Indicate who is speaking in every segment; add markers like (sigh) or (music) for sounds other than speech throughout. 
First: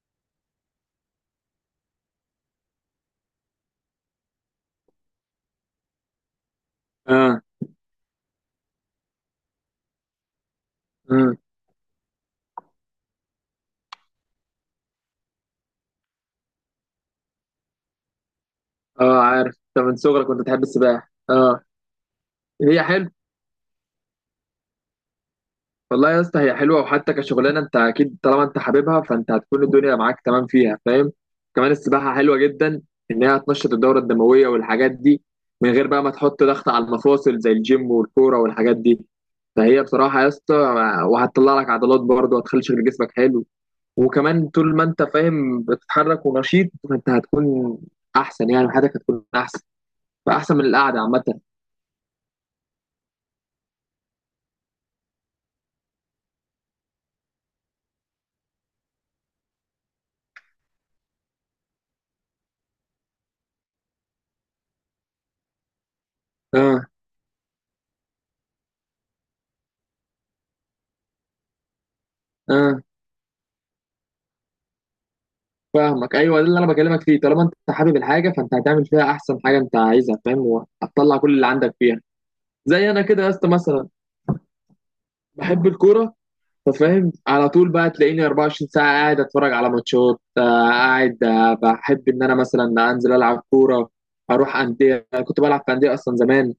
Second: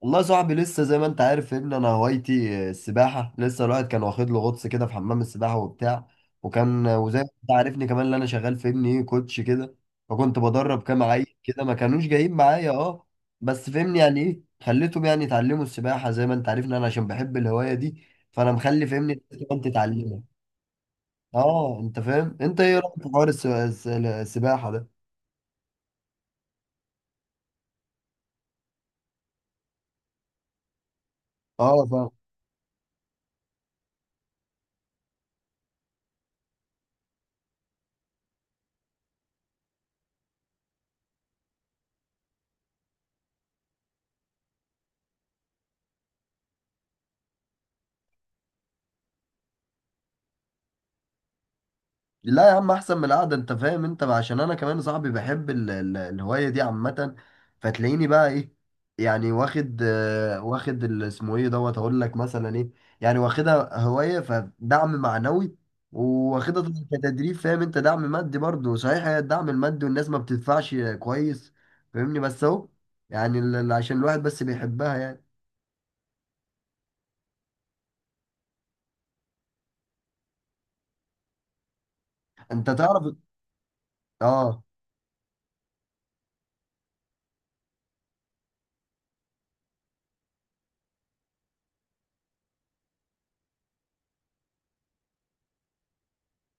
Speaker 1: والله يا صاحبي، لسه زي ما انت عارف يا ابني انا هوايتي السباحه. لسه الواحد كان واخد له غطس كده في حمام السباحه وبتاع. وكان وزي ما
Speaker 2: اه.
Speaker 1: انت عارفني، كمان اللي انا شغال في ابني ايه كوتش كده. فكنت بدرب كام عيل
Speaker 2: امم
Speaker 1: كده ما كانوش جايين معايا، اه. بس فهمني يعني ايه، خليتهم يعني يتعلموا السباحه زي ما انت عارفني، انا عشان بحب الهوايه دي. فانا مخلي
Speaker 2: اه،
Speaker 1: فهمني
Speaker 2: عارف
Speaker 1: انت
Speaker 2: انت من
Speaker 1: تتعلمها.
Speaker 2: صغرك كنت بتحب السباحه. اه،
Speaker 1: اه، انت فاهم؟ انت ايه
Speaker 2: هي
Speaker 1: رايك في
Speaker 2: حلو.
Speaker 1: حوار السباحه ده؟
Speaker 2: والله يا اسطى هي حلوه، وحتى كشغلانه انت اكيد طالما انت حاببها فانت هتكون الدنيا معاك تمام فيها فاهم. كمان
Speaker 1: اه فاهم.
Speaker 2: السباحه حلوه جدا، ان هي هتنشط الدوره الدمويه والحاجات دي، من غير بقى ما تحط ضغط على المفاصل زي الجيم والكوره والحاجات دي. فهي بصراحه يا اسطى، وهتطلع لك عضلات برضه وهتخلي شكل جسمك حلو. وكمان طول ما انت فاهم بتتحرك ونشيط فانت هتكون احسن، يعني حياتك هتكون احسن، فاحسن من القعده عامه.
Speaker 1: لا يا عم، احسن من القعده، انت فاهم؟ انت عشان انا كمان صاحبي بحب الهوايه دي عامه. فتلاقيني بقى ايه، يعني واخد اسمه ايه دوت هقول لك مثلا ايه. يعني واخدها هوايه، فدعم معنوي، واخدها طبعاً
Speaker 2: اه.
Speaker 1: كتدريب فاهم انت، دعم مادي برضه. صحيح هي الدعم المادي والناس ما بتدفعش كويس، فاهمني؟ بس اهو.
Speaker 2: اه،
Speaker 1: يعني عشان الواحد بس بيحبها يعني.
Speaker 2: فاهمك. ايوه ده اللي انا بكلمك فيه، طالما انت حابب الحاجه فانت هتعمل فيها احسن حاجه انت عايزها فاهم، وهتطلع كل اللي عندك فيها.
Speaker 1: انت
Speaker 2: زي انا
Speaker 1: تعرف.
Speaker 2: كده يا اسطى مثلا،
Speaker 1: اه.
Speaker 2: بحب الكوره، ففاهم على طول بقى تلاقيني 24 ساعه قاعد اتفرج على ماتشات، قاعد، بحب ان انا مثلا انزل العب كوره، اروح انديه. أنا كنت بلعب في انديه اصلا زمان،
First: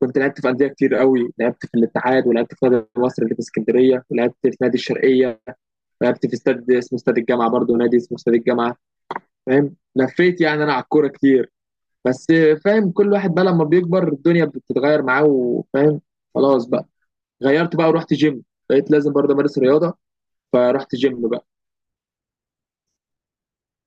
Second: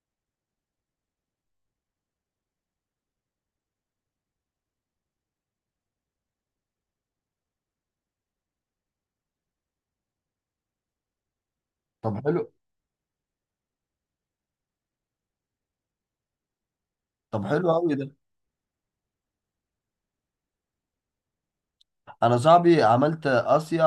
Speaker 2: كنت لعبت في انديه كتير قوي، لعبت في الاتحاد، ولعبت في نادي مصر اللي في اسكندريه، ولعبت في نادي الشرقيه، لعبت في استاد اسمه استاد الجامعه، برضه نادي اسمه استاد الجامعه. فاهم، لفيت يعني انا على الكوره كتير.
Speaker 1: طب
Speaker 2: بس
Speaker 1: حلو.
Speaker 2: فاهم، كل واحد بقى لما بيكبر الدنيا بتتغير معاه، وفاهم خلاص بقى،
Speaker 1: طب حلو
Speaker 2: غيرت بقى
Speaker 1: قوي.
Speaker 2: ورحت جيم، بقيت لازم برضه امارس رياضه، فرحت جيم بقى.
Speaker 1: انا صاحبي عملت اسيا،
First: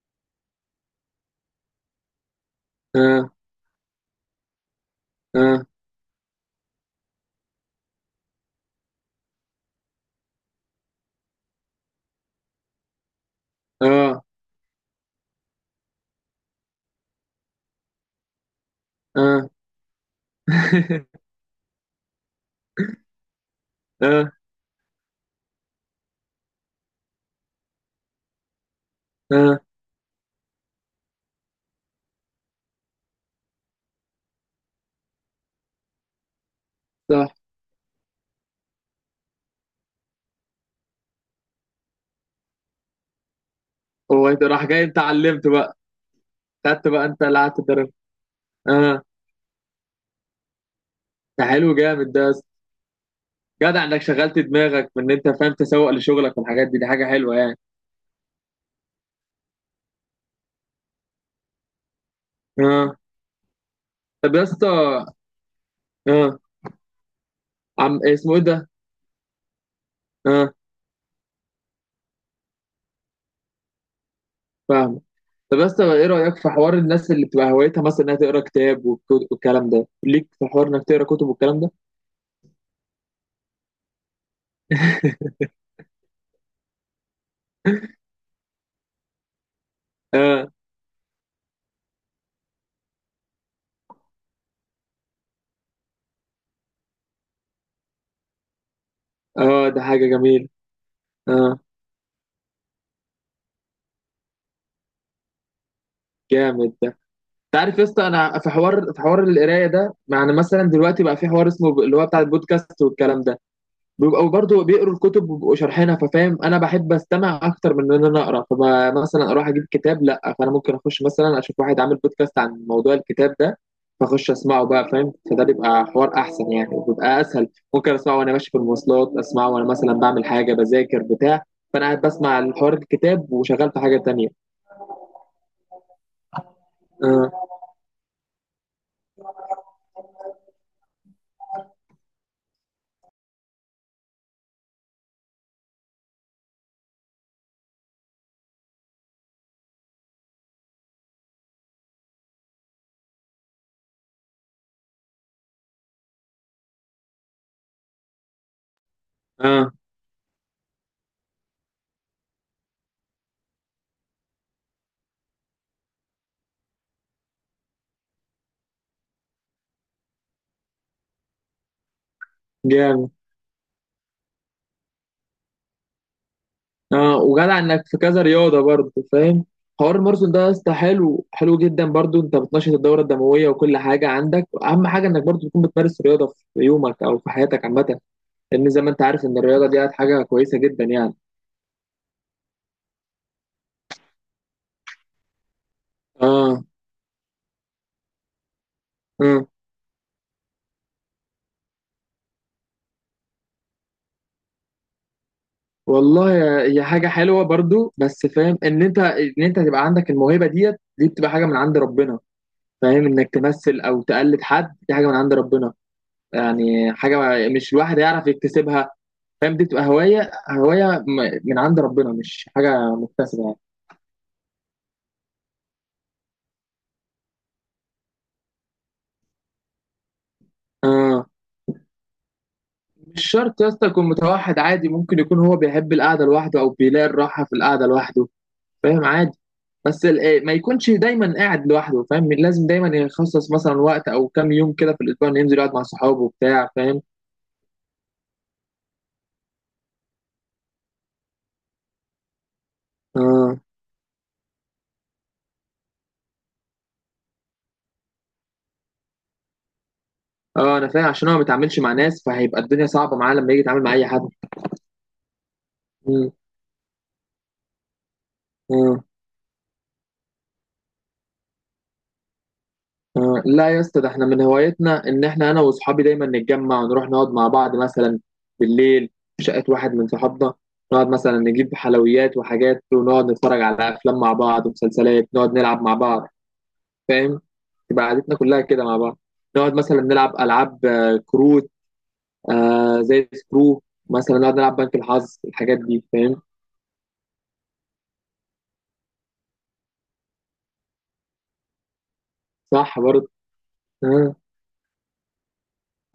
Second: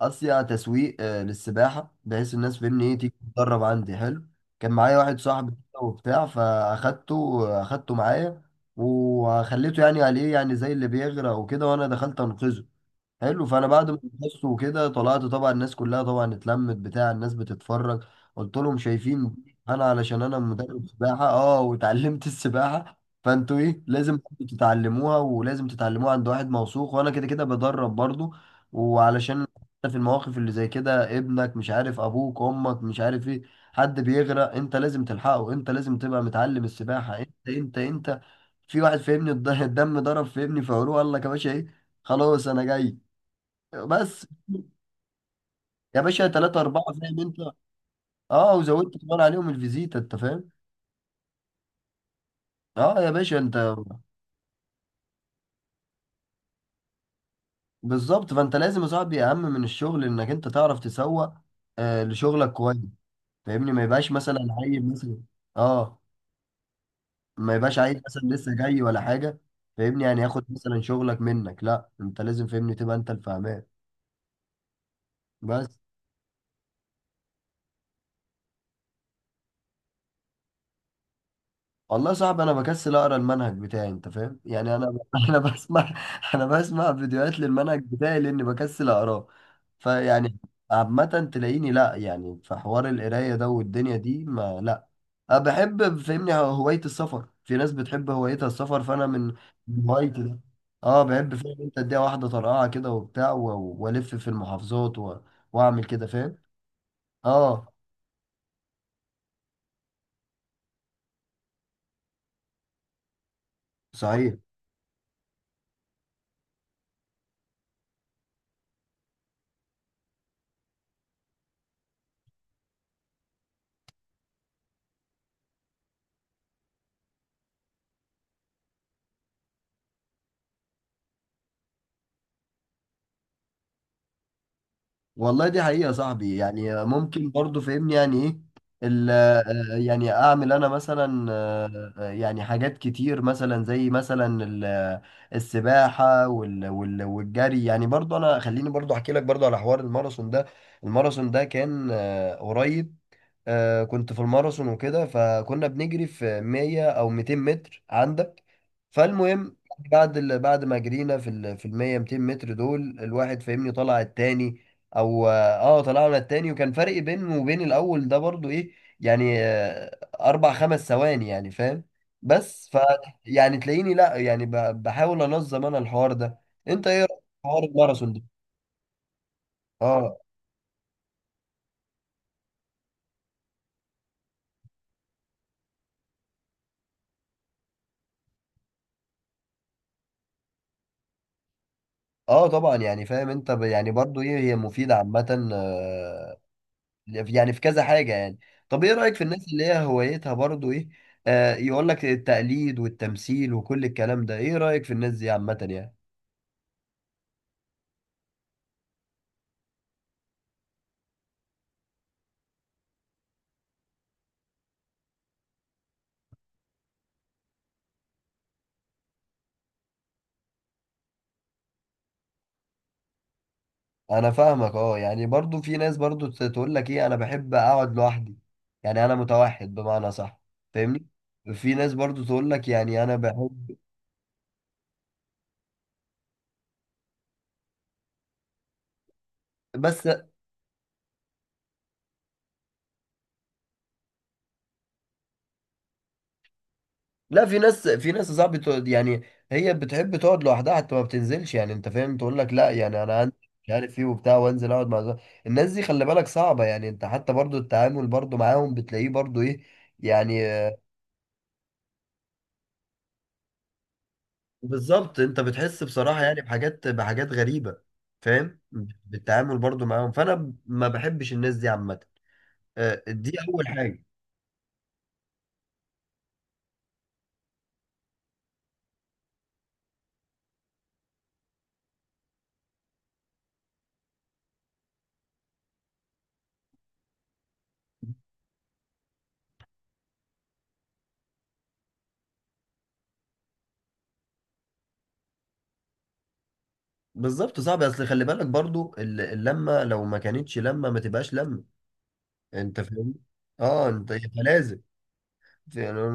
Speaker 1: تسويق للسباحه، بحيث الناس فاهمني ايه تيجي
Speaker 2: اه.
Speaker 1: تتدرب عندي. حلو. كان معايا واحد صاحبي
Speaker 2: اه.
Speaker 1: كده وبتاع، اخدته معايا، وخليته يعني عليه يعني زي اللي بيغرق وكده، وانا دخلت انقذه. حلو. فانا بعد ما
Speaker 2: اه.
Speaker 1: خلصت وكده طلعت، طبعا الناس كلها طبعا اتلمت بتاع، الناس بتتفرج. قلت لهم شايفين،
Speaker 2: اه.
Speaker 1: انا علشان انا مدرب
Speaker 2: (laughs)
Speaker 1: سباحه، اه، وتعلمت (laughs) السباحه. فانتوا ايه، لازم
Speaker 2: اه.
Speaker 1: برضو تتعلموها، ولازم تتعلموها عند واحد موثوق، وانا كده كده بدرب برضو. وعلشان
Speaker 2: اه.
Speaker 1: في المواقف اللي زي كده، ابنك مش عارف، ابوك، امك، مش عارف ايه، حد بيغرق، انت لازم تلحقه، انت لازم تبقى متعلم السباحه،
Speaker 2: صح.
Speaker 1: انت انت انت. في واحد فهمني الدم ضرب في ابني في عروق، قال لك يا باشا ايه. خلاص انا جاي. بس
Speaker 2: هو انت راح جاي انت علمت بقى،
Speaker 1: يا باشا، ثلاثة أربعة
Speaker 2: خدت بقى
Speaker 1: زي
Speaker 2: انت
Speaker 1: ما أنت.
Speaker 2: اللي قعدت تدرب.
Speaker 1: أه، وزودت
Speaker 2: اه.
Speaker 1: كمان عليهم الفيزيتا. أنت فاهم؟
Speaker 2: ده حلو جامد ده يا اسطى.
Speaker 1: أه يا باشا أنت.
Speaker 2: جدع انك شغلت دماغك من ان انت فاهم تسوق لشغلك، والحاجات دي دي حاجه حلوه يعني.
Speaker 1: بالظبط، فأنت لازم يا صاحبي، أهم من الشغل إنك أنت تعرف تسوق لشغلك كويس،
Speaker 2: اه.
Speaker 1: فاهمني؟ ما يبقاش
Speaker 2: طب يا
Speaker 1: مثلا
Speaker 2: اسطى.
Speaker 1: عيل مثلا. أه.
Speaker 2: اه.
Speaker 1: ما يبقاش
Speaker 2: عم
Speaker 1: عيل مثلا
Speaker 2: اسمه ايه
Speaker 1: لسه
Speaker 2: ده.
Speaker 1: جاي ولا حاجة، فاهمني، يعني ياخد
Speaker 2: اه،
Speaker 1: مثلا شغلك منك. لا، أنت لازم فاهمني تبقى أنت الفاهمان.
Speaker 2: فاهم. طب
Speaker 1: بس.
Speaker 2: بس ايه رأيك في حوار الناس اللي بتبقى هوايتها مثلا انها تقرا كتاب، والكلام ده، ليك في حوار انك تقرا كتب والكلام ده؟
Speaker 1: والله صعب، انا بكسل اقرا المنهج بتاعي انت فاهم، يعني (laughs) انا بسمع. انا بسمع فيديوهات للمنهج بتاعي لاني بكسل اقراه. فيعني
Speaker 2: اه.
Speaker 1: عامة تلاقيني، لا يعني في حوار القراية ده والدنيا دي، ما لا. أنا بحب فهمني هواية السفر، في ناس بتحب هوايتها السفر، فأنا من
Speaker 2: اه، ده
Speaker 1: من
Speaker 2: حاجة
Speaker 1: هوايتي ده.
Speaker 2: جميلة.
Speaker 1: اه بحب فاهم
Speaker 2: اه،
Speaker 1: انت، اديها واحدة طرقعة كده وبتاع، والف في المحافظات و... واعمل كده فاهم.
Speaker 2: جامد ده. انت
Speaker 1: اه
Speaker 2: عارف يا اسطى، انا في حوار القرايه ده، يعني مثلا دلوقتي بقى في حوار اسمه اللي هو بتاع البودكاست والكلام ده، بيبقوا
Speaker 1: صحيح.
Speaker 2: برضه بيقروا الكتب وبيبقوا شارحينها، ففاهم انا بحب استمع اكتر من ان انا اقرا، فمثلا اروح اجيب كتاب لا، فانا ممكن اخش مثلا اشوف واحد عامل بودكاست عن موضوع الكتاب ده، فاخش اسمعه بقى فاهم. فده بيبقى حوار احسن يعني، وبيبقى اسهل، ممكن اسمعه وانا ماشي في المواصلات، اسمعه وانا مثلا بعمل حاجه، بذاكر بتاع، فانا قاعد بسمع الحوار الكتاب وشغال في حاجه تانية.
Speaker 1: والله دي حقيقة يا صاحبي. يعني ممكن
Speaker 2: اه.
Speaker 1: برضو فهمني يعني ايه يعني اعمل انا مثلا، يعني حاجات كتير مثلا، زي مثلا السباحة والجري، يعني برضو انا خليني برضو احكي لك برضو على حوار الماراثون ده. الماراثون ده كان قريب. كنت في الماراثون وكده، فكنا بنجري في 100 او 200 متر عندك. فالمهم
Speaker 2: اه،
Speaker 1: بعد ما جرينا في ال 100 200 متر دول، الواحد فاهمني طلع التاني، او اه طلعنا التاني، وكان فرق بينه وبين الاول ده برضو ايه، يعني اربع خمس ثواني يعني فاهم. بس ف
Speaker 2: جامد.
Speaker 1: يعني تلاقيني لا، يعني بحاول انظم انا الحوار ده. انت ايه رأيك
Speaker 2: اه،
Speaker 1: في
Speaker 2: وجدع
Speaker 1: حوار
Speaker 2: انك في
Speaker 1: الماراثون ده؟
Speaker 2: كذا رياضه برضه فاهم. حوار
Speaker 1: اه.
Speaker 2: الماراثون ده يا اسطى حلو، حلو جدا برضه، انت بتنشط الدوره الدمويه وكل حاجه، عندك اهم حاجه انك برضه تكون بتمارس رياضه في يومك او في حياتك عامه، لان زي ما انت عارف ان الرياضه دي حاجه كويسه جدا يعني.
Speaker 1: اه طبعا، يعني فاهم انت، يعني برضو ايه، هي مفيدة عامة،
Speaker 2: اه.
Speaker 1: يعني في كذا حاجة يعني. طب ايه رأيك في الناس
Speaker 2: اه.
Speaker 1: اللي هي هوايتها برضو ايه، آه، يقول لك التقليد والتمثيل وكل الكلام ده، ايه رأيك في الناس دي عامة يعني؟
Speaker 2: والله يا، هي حاجه حلوه برضه، بس فاهم ان انت تبقى عندك الموهبه ديت دي، بتبقى حاجه من عند ربنا، فاهم انك تمثل او تقلد حد دي حاجه من عند ربنا، يعني حاجه مش الواحد يعرف يكتسبها. فاهم دي بتبقى هوايه، من عند ربنا، مش حاجه مكتسبه يعني.
Speaker 1: انا فاهمك. اه يعني برضو في ناس برضو تقول لك ايه انا بحب اقعد لوحدي، يعني انا متوحد بمعنى صح، فاهمني؟
Speaker 2: اه.
Speaker 1: في ناس برضو تقول لك يعني انا
Speaker 2: مش شرط يا
Speaker 1: بحب.
Speaker 2: اسطى يكون متوحد، عادي ممكن يكون هو بيحب القعده لوحده، او بيلاقي الراحه في القعده لوحده، فاهم عادي. بس
Speaker 1: بس
Speaker 2: ال- إيه، ما يكونش دايما قاعد لوحده، فاهم لازم دايما يخصص مثلا وقت او كام يوم كده في الاسبوع انه ينزل يقعد مع صحابه وبتاع فاهم.
Speaker 1: لا، في ناس صعب تقعد، يعني هي بتحب تقعد لوحدها حتى ما بتنزلش، يعني انت فاهم، تقول لك لا يعني انا عندي
Speaker 2: اه.
Speaker 1: مش عارف ايه وبتاع، وانزل اقعد مع زمايلي. الناس دي خلي بالك صعبة، يعني انت حتى برضو التعامل برضو معاهم بتلاقيه برضو ايه، يعني
Speaker 2: اه، انا فاهم، عشان هو ما بيتعاملش مع ناس، فهيبقى الدنيا صعبه معاه لما يجي يتعامل مع اي حد.
Speaker 1: بالظبط. انت بتحس بصراحة
Speaker 2: مم.
Speaker 1: يعني بحاجات، بحاجات غريبة، فاهم،
Speaker 2: مم.
Speaker 1: بالتعامل برضو معاهم. فانا ما بحبش الناس دي عامة، دي
Speaker 2: آه،
Speaker 1: اول
Speaker 2: لا يا اسطى،
Speaker 1: حاجة.
Speaker 2: ده احنا من هوايتنا ان احنا انا واصحابي دايما نتجمع ونروح نقعد مع بعض، مثلا بالليل في شقه واحد من صحابنا، نقعد مثلا نجيب حلويات وحاجات، ونقعد نتفرج على افلام مع بعض ومسلسلات، نقعد نلعب مع بعض فاهم، تبقى قعدتنا كلها كده مع بعض، نقعد مثلا نلعب العاب كروت، آه زي سكرو، مثلا نقعد نلعب بنك الحظ، الحاجات دي فاهم.
Speaker 1: بالظبط، صعب، اصل خلي بالك برضو اللمة، لو ما كانتش لمة ما تبقاش لمة، انت
Speaker 2: صح
Speaker 1: فاهم؟
Speaker 2: برضه.
Speaker 1: اه انت
Speaker 2: آه.
Speaker 1: فلازم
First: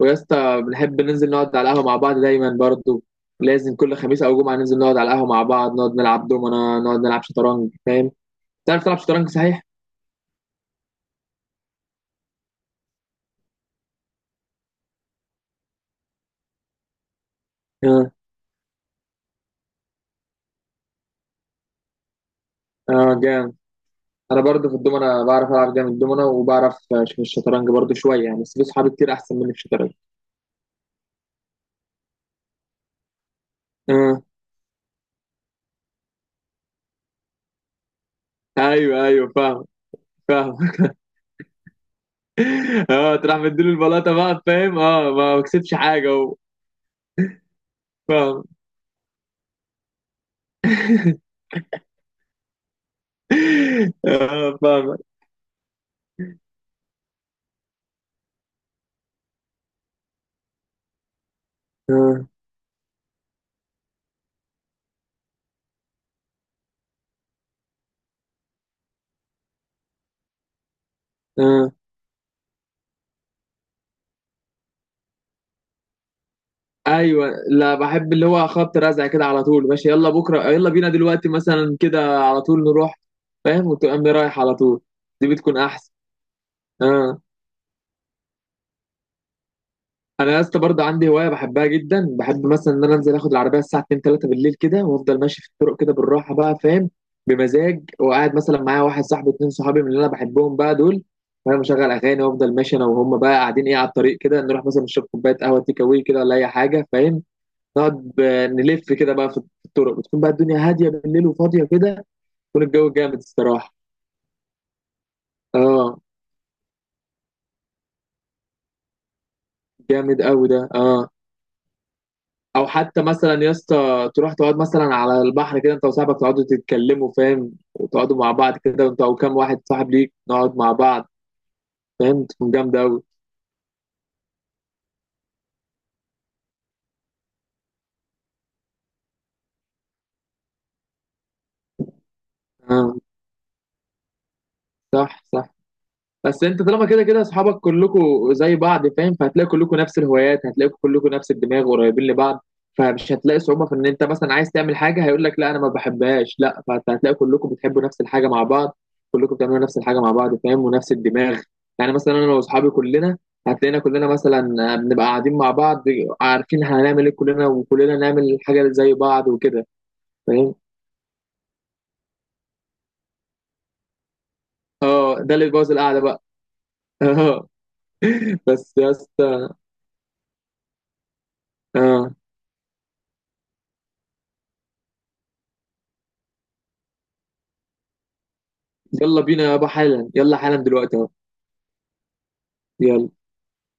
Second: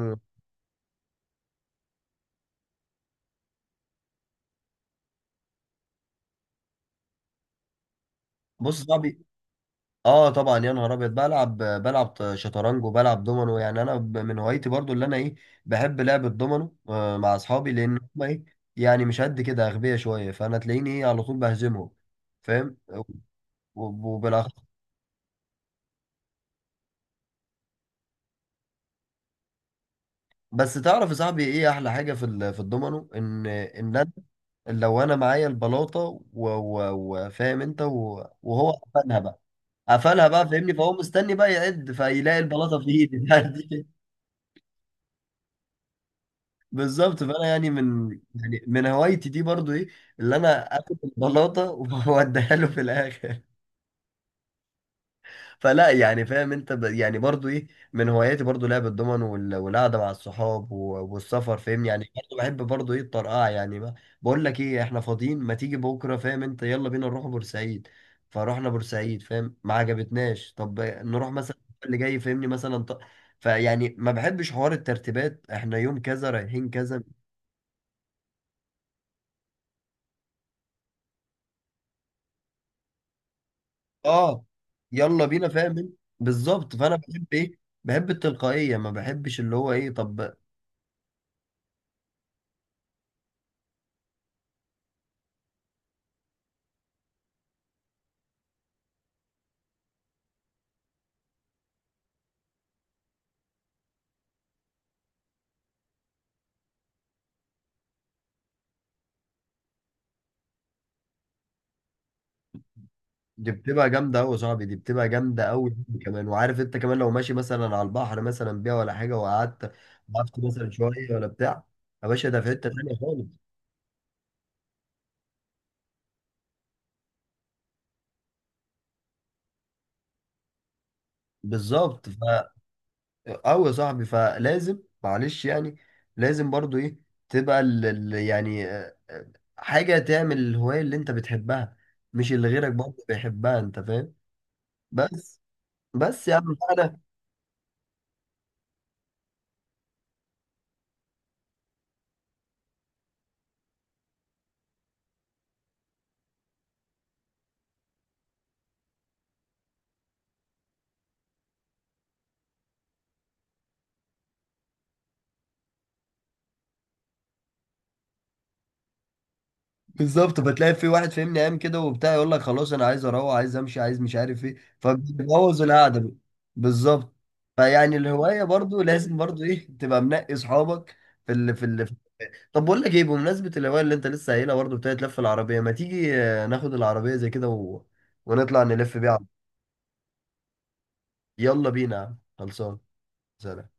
Speaker 2: ويا اسطى بنحب ننزل نقعد على القهوة مع بعض دايما برضو، لازم كل خميس أو جمعة ننزل نقعد على القهوة مع بعض، نقعد نلعب دومنا، نقعد نلعب شطرنج فاهم.
Speaker 1: بص
Speaker 2: تعرف تلعب
Speaker 1: صاحبي،
Speaker 2: شطرنج صحيح؟
Speaker 1: اه طبعا يا نهار ابيض، بلعب شطرنج وبلعب دومينو، يعني انا من هوايتي برضو اللي انا ايه، بحب لعب الدومينو، آه، مع اصحابي لان
Speaker 2: اه.
Speaker 1: هم ايه يعني مش قد كده، اغبياء شويه، فانا تلاقيني ايه على طول بهزمهم فاهم،
Speaker 2: اه، جامد.
Speaker 1: وب-
Speaker 2: أنا
Speaker 1: وبالاخر.
Speaker 2: برضو في الدومنا بعرف ألعب جامد دومنا، وبعرف في الشطرنج برضو شوية يعني، بس في صحابي كتير أحسن مني في الشطرنج.
Speaker 1: بس تعرف يا صاحبي ايه احلى حاجه في الدومينو؟ ان ان انا
Speaker 2: اه.
Speaker 1: لو انا معايا البلاطه و- و- وفاهم انت، و- وهو
Speaker 2: أيوه أيوه فاهم.
Speaker 1: قفلها بقى،
Speaker 2: فاهم
Speaker 1: فاهمني،
Speaker 2: (laughs)
Speaker 1: فهو مستني بقى يعد، فيلاقي البلاطه في
Speaker 2: اه تروح مديله
Speaker 1: ايدي (laughs)
Speaker 2: البلاطة بقى فاهم، اه ما كسبش حاجة و.
Speaker 1: بالظبط، فانا يعني
Speaker 2: فاهم
Speaker 1: من هوايتي دي برضو ايه، اللي انا اخد البلاطه (laughs) واديها له في الاخر.
Speaker 2: (laughs) اه، فاهم.
Speaker 1: فلا يعني فاهم انت، يعني برضو ايه، من هواياتي برضو لعب الضمن والقعده مع الصحاب و... والسفر فاهم، يعني
Speaker 2: اه.
Speaker 1: برضو بحب برضو ايه الطرقعه، يعني ما... بقول لك ايه، احنا فاضيين، ما تيجي بكره فاهم انت، يلا بينا نروح بورسعيد. فروحنا بورسعيد فاهم، ما عجبتناش. طب نروح مثلا
Speaker 2: آه.
Speaker 1: اللي جاي فاهمني مثلا فيعني ما بحبش حوار الترتيبات احنا يوم كذا رايحين كذا.
Speaker 2: ايوه، لا بحب اللي هو خبط رزع كده على طول، ماشي، يلا بكره، يلا بينا دلوقتي مثلا كده على طول نروح فاهم، وتقوم رايح
Speaker 1: اه.
Speaker 2: على طول.
Speaker 1: يلا
Speaker 2: دي
Speaker 1: بينا
Speaker 2: بتكون
Speaker 1: فاهم
Speaker 2: احسن.
Speaker 1: انت؟ بالظبط، فانا
Speaker 2: اه.
Speaker 1: بحب ايه، بحب التلقائيه، ما بحبش اللي هو ايه.
Speaker 2: انا
Speaker 1: طب
Speaker 2: يا اسطى برضه عندي هوايه بحبها جدا، بحب مثلا ان انا انزل اخد العربيه الساعه 2 3 بالليل كده، وافضل ماشي في الطرق كده بالراحه بقى فاهم، بمزاج، وقاعد مثلا معايا واحد صاحبي، اتنين صحابي من اللي انا بحبهم بقى دول، فانا مشغل اغاني، وافضل ماشي انا وهم بقى قاعدين ايه على الطريق كده، نروح مثلا نشرب كوبايه قهوه تيك أواي كده ولا اي حاجه فاهم، نقعد نلف كده بقى في الطرق، بتكون بقى الدنيا هاديه بالليل وفاضيه كده، يكون الجو جامد
Speaker 1: دي
Speaker 2: الصراحه.
Speaker 1: بتبقى جامده قوي يا صاحبي، دي بتبقى جامده قوي.
Speaker 2: اه،
Speaker 1: كمان، وعارف انت كمان، لو ماشي مثلا على البحر مثلا بيها ولا حاجه، وقعدت،
Speaker 2: جامد
Speaker 1: وقفت
Speaker 2: قوي ده.
Speaker 1: مثلا
Speaker 2: اه.
Speaker 1: شويه ولا بتاع، يا باشا ده في
Speaker 2: او
Speaker 1: حته تانيه
Speaker 2: حتى
Speaker 1: خالص.
Speaker 2: مثلا يا اسطى تروح تقعد مثلا على البحر كده انت وصاحبك، تقعدوا تتكلموا فاهم، وتقعدوا مع بعض كده، وانت او كام واحد صاحب ليك نقعد مع بعض
Speaker 1: بالظبط ف،
Speaker 2: فاهم، تكون جامده قوي.
Speaker 1: قوي يا صاحبي، فلازم معلش يعني، لازم برضو ايه تبقى حاجه تعمل الهوايه اللي انت بتحبها، مش اللي غيرك
Speaker 2: اه.
Speaker 1: برضه بيحبها، انت فاهم؟
Speaker 2: صح
Speaker 1: بس.
Speaker 2: صح.
Speaker 1: بس يا
Speaker 2: بس
Speaker 1: عم
Speaker 2: انت طالما
Speaker 1: انا
Speaker 2: كده كده اصحابك كلكم زي بعض فاهم، فهتلاقي كلكم نفس الهوايات، هتلاقي كلكم نفس الدماغ قريبين لبعض، فمش هتلاقي صعوبة في ان انت مثلا عايز تعمل حاجة هيقول لك لا انا ما بحبهاش لا، فانت هتلاقي كلكم بتحبوا نفس الحاجة مع بعض، كلكم بتعملوا نفس الحاجة مع بعض فاهم، ونفس الدماغ. يعني مثلا انا واصحابي كلنا، هتلاقينا كلنا مثلا بنبقى قاعدين مع بعض، عارفين هنعمل ايه كلنا، وكلنا نعمل حاجة زي بعض وكده.
Speaker 1: بالظبط،
Speaker 2: فاهم.
Speaker 1: بتلاقي في واحد فاهمني قام كده وبتاع يقول لك خلاص انا عايز اروح، عايز امشي، عايز مش عارف ايه،
Speaker 2: اه، ده اللي
Speaker 1: فبتبوظ
Speaker 2: بيبوظ
Speaker 1: القعده
Speaker 2: القعدة
Speaker 1: بقى.
Speaker 2: بقى. (laughs)
Speaker 1: بالظبط.
Speaker 2: اه.
Speaker 1: فيعني الهوايه
Speaker 2: بس
Speaker 1: برضو
Speaker 2: يا
Speaker 1: لازم برضو
Speaker 2: اسطى.
Speaker 1: ايه تبقى منقي اصحابك في ال في ال
Speaker 2: اه.
Speaker 1: طب بقول لك ايه، بمناسبه الهوايه اللي انت لسه قايلها برضو بتاعت لف العربيه، ما تيجي ناخد العربيه زي كده و... ونطلع نلف بيها
Speaker 2: يلا
Speaker 1: على
Speaker 2: بينا يابا حالا، يلا حالا دلوقتي اهو،
Speaker 1: يلا بينا يا عم. خلصان.
Speaker 2: يلا.
Speaker 1: سلام.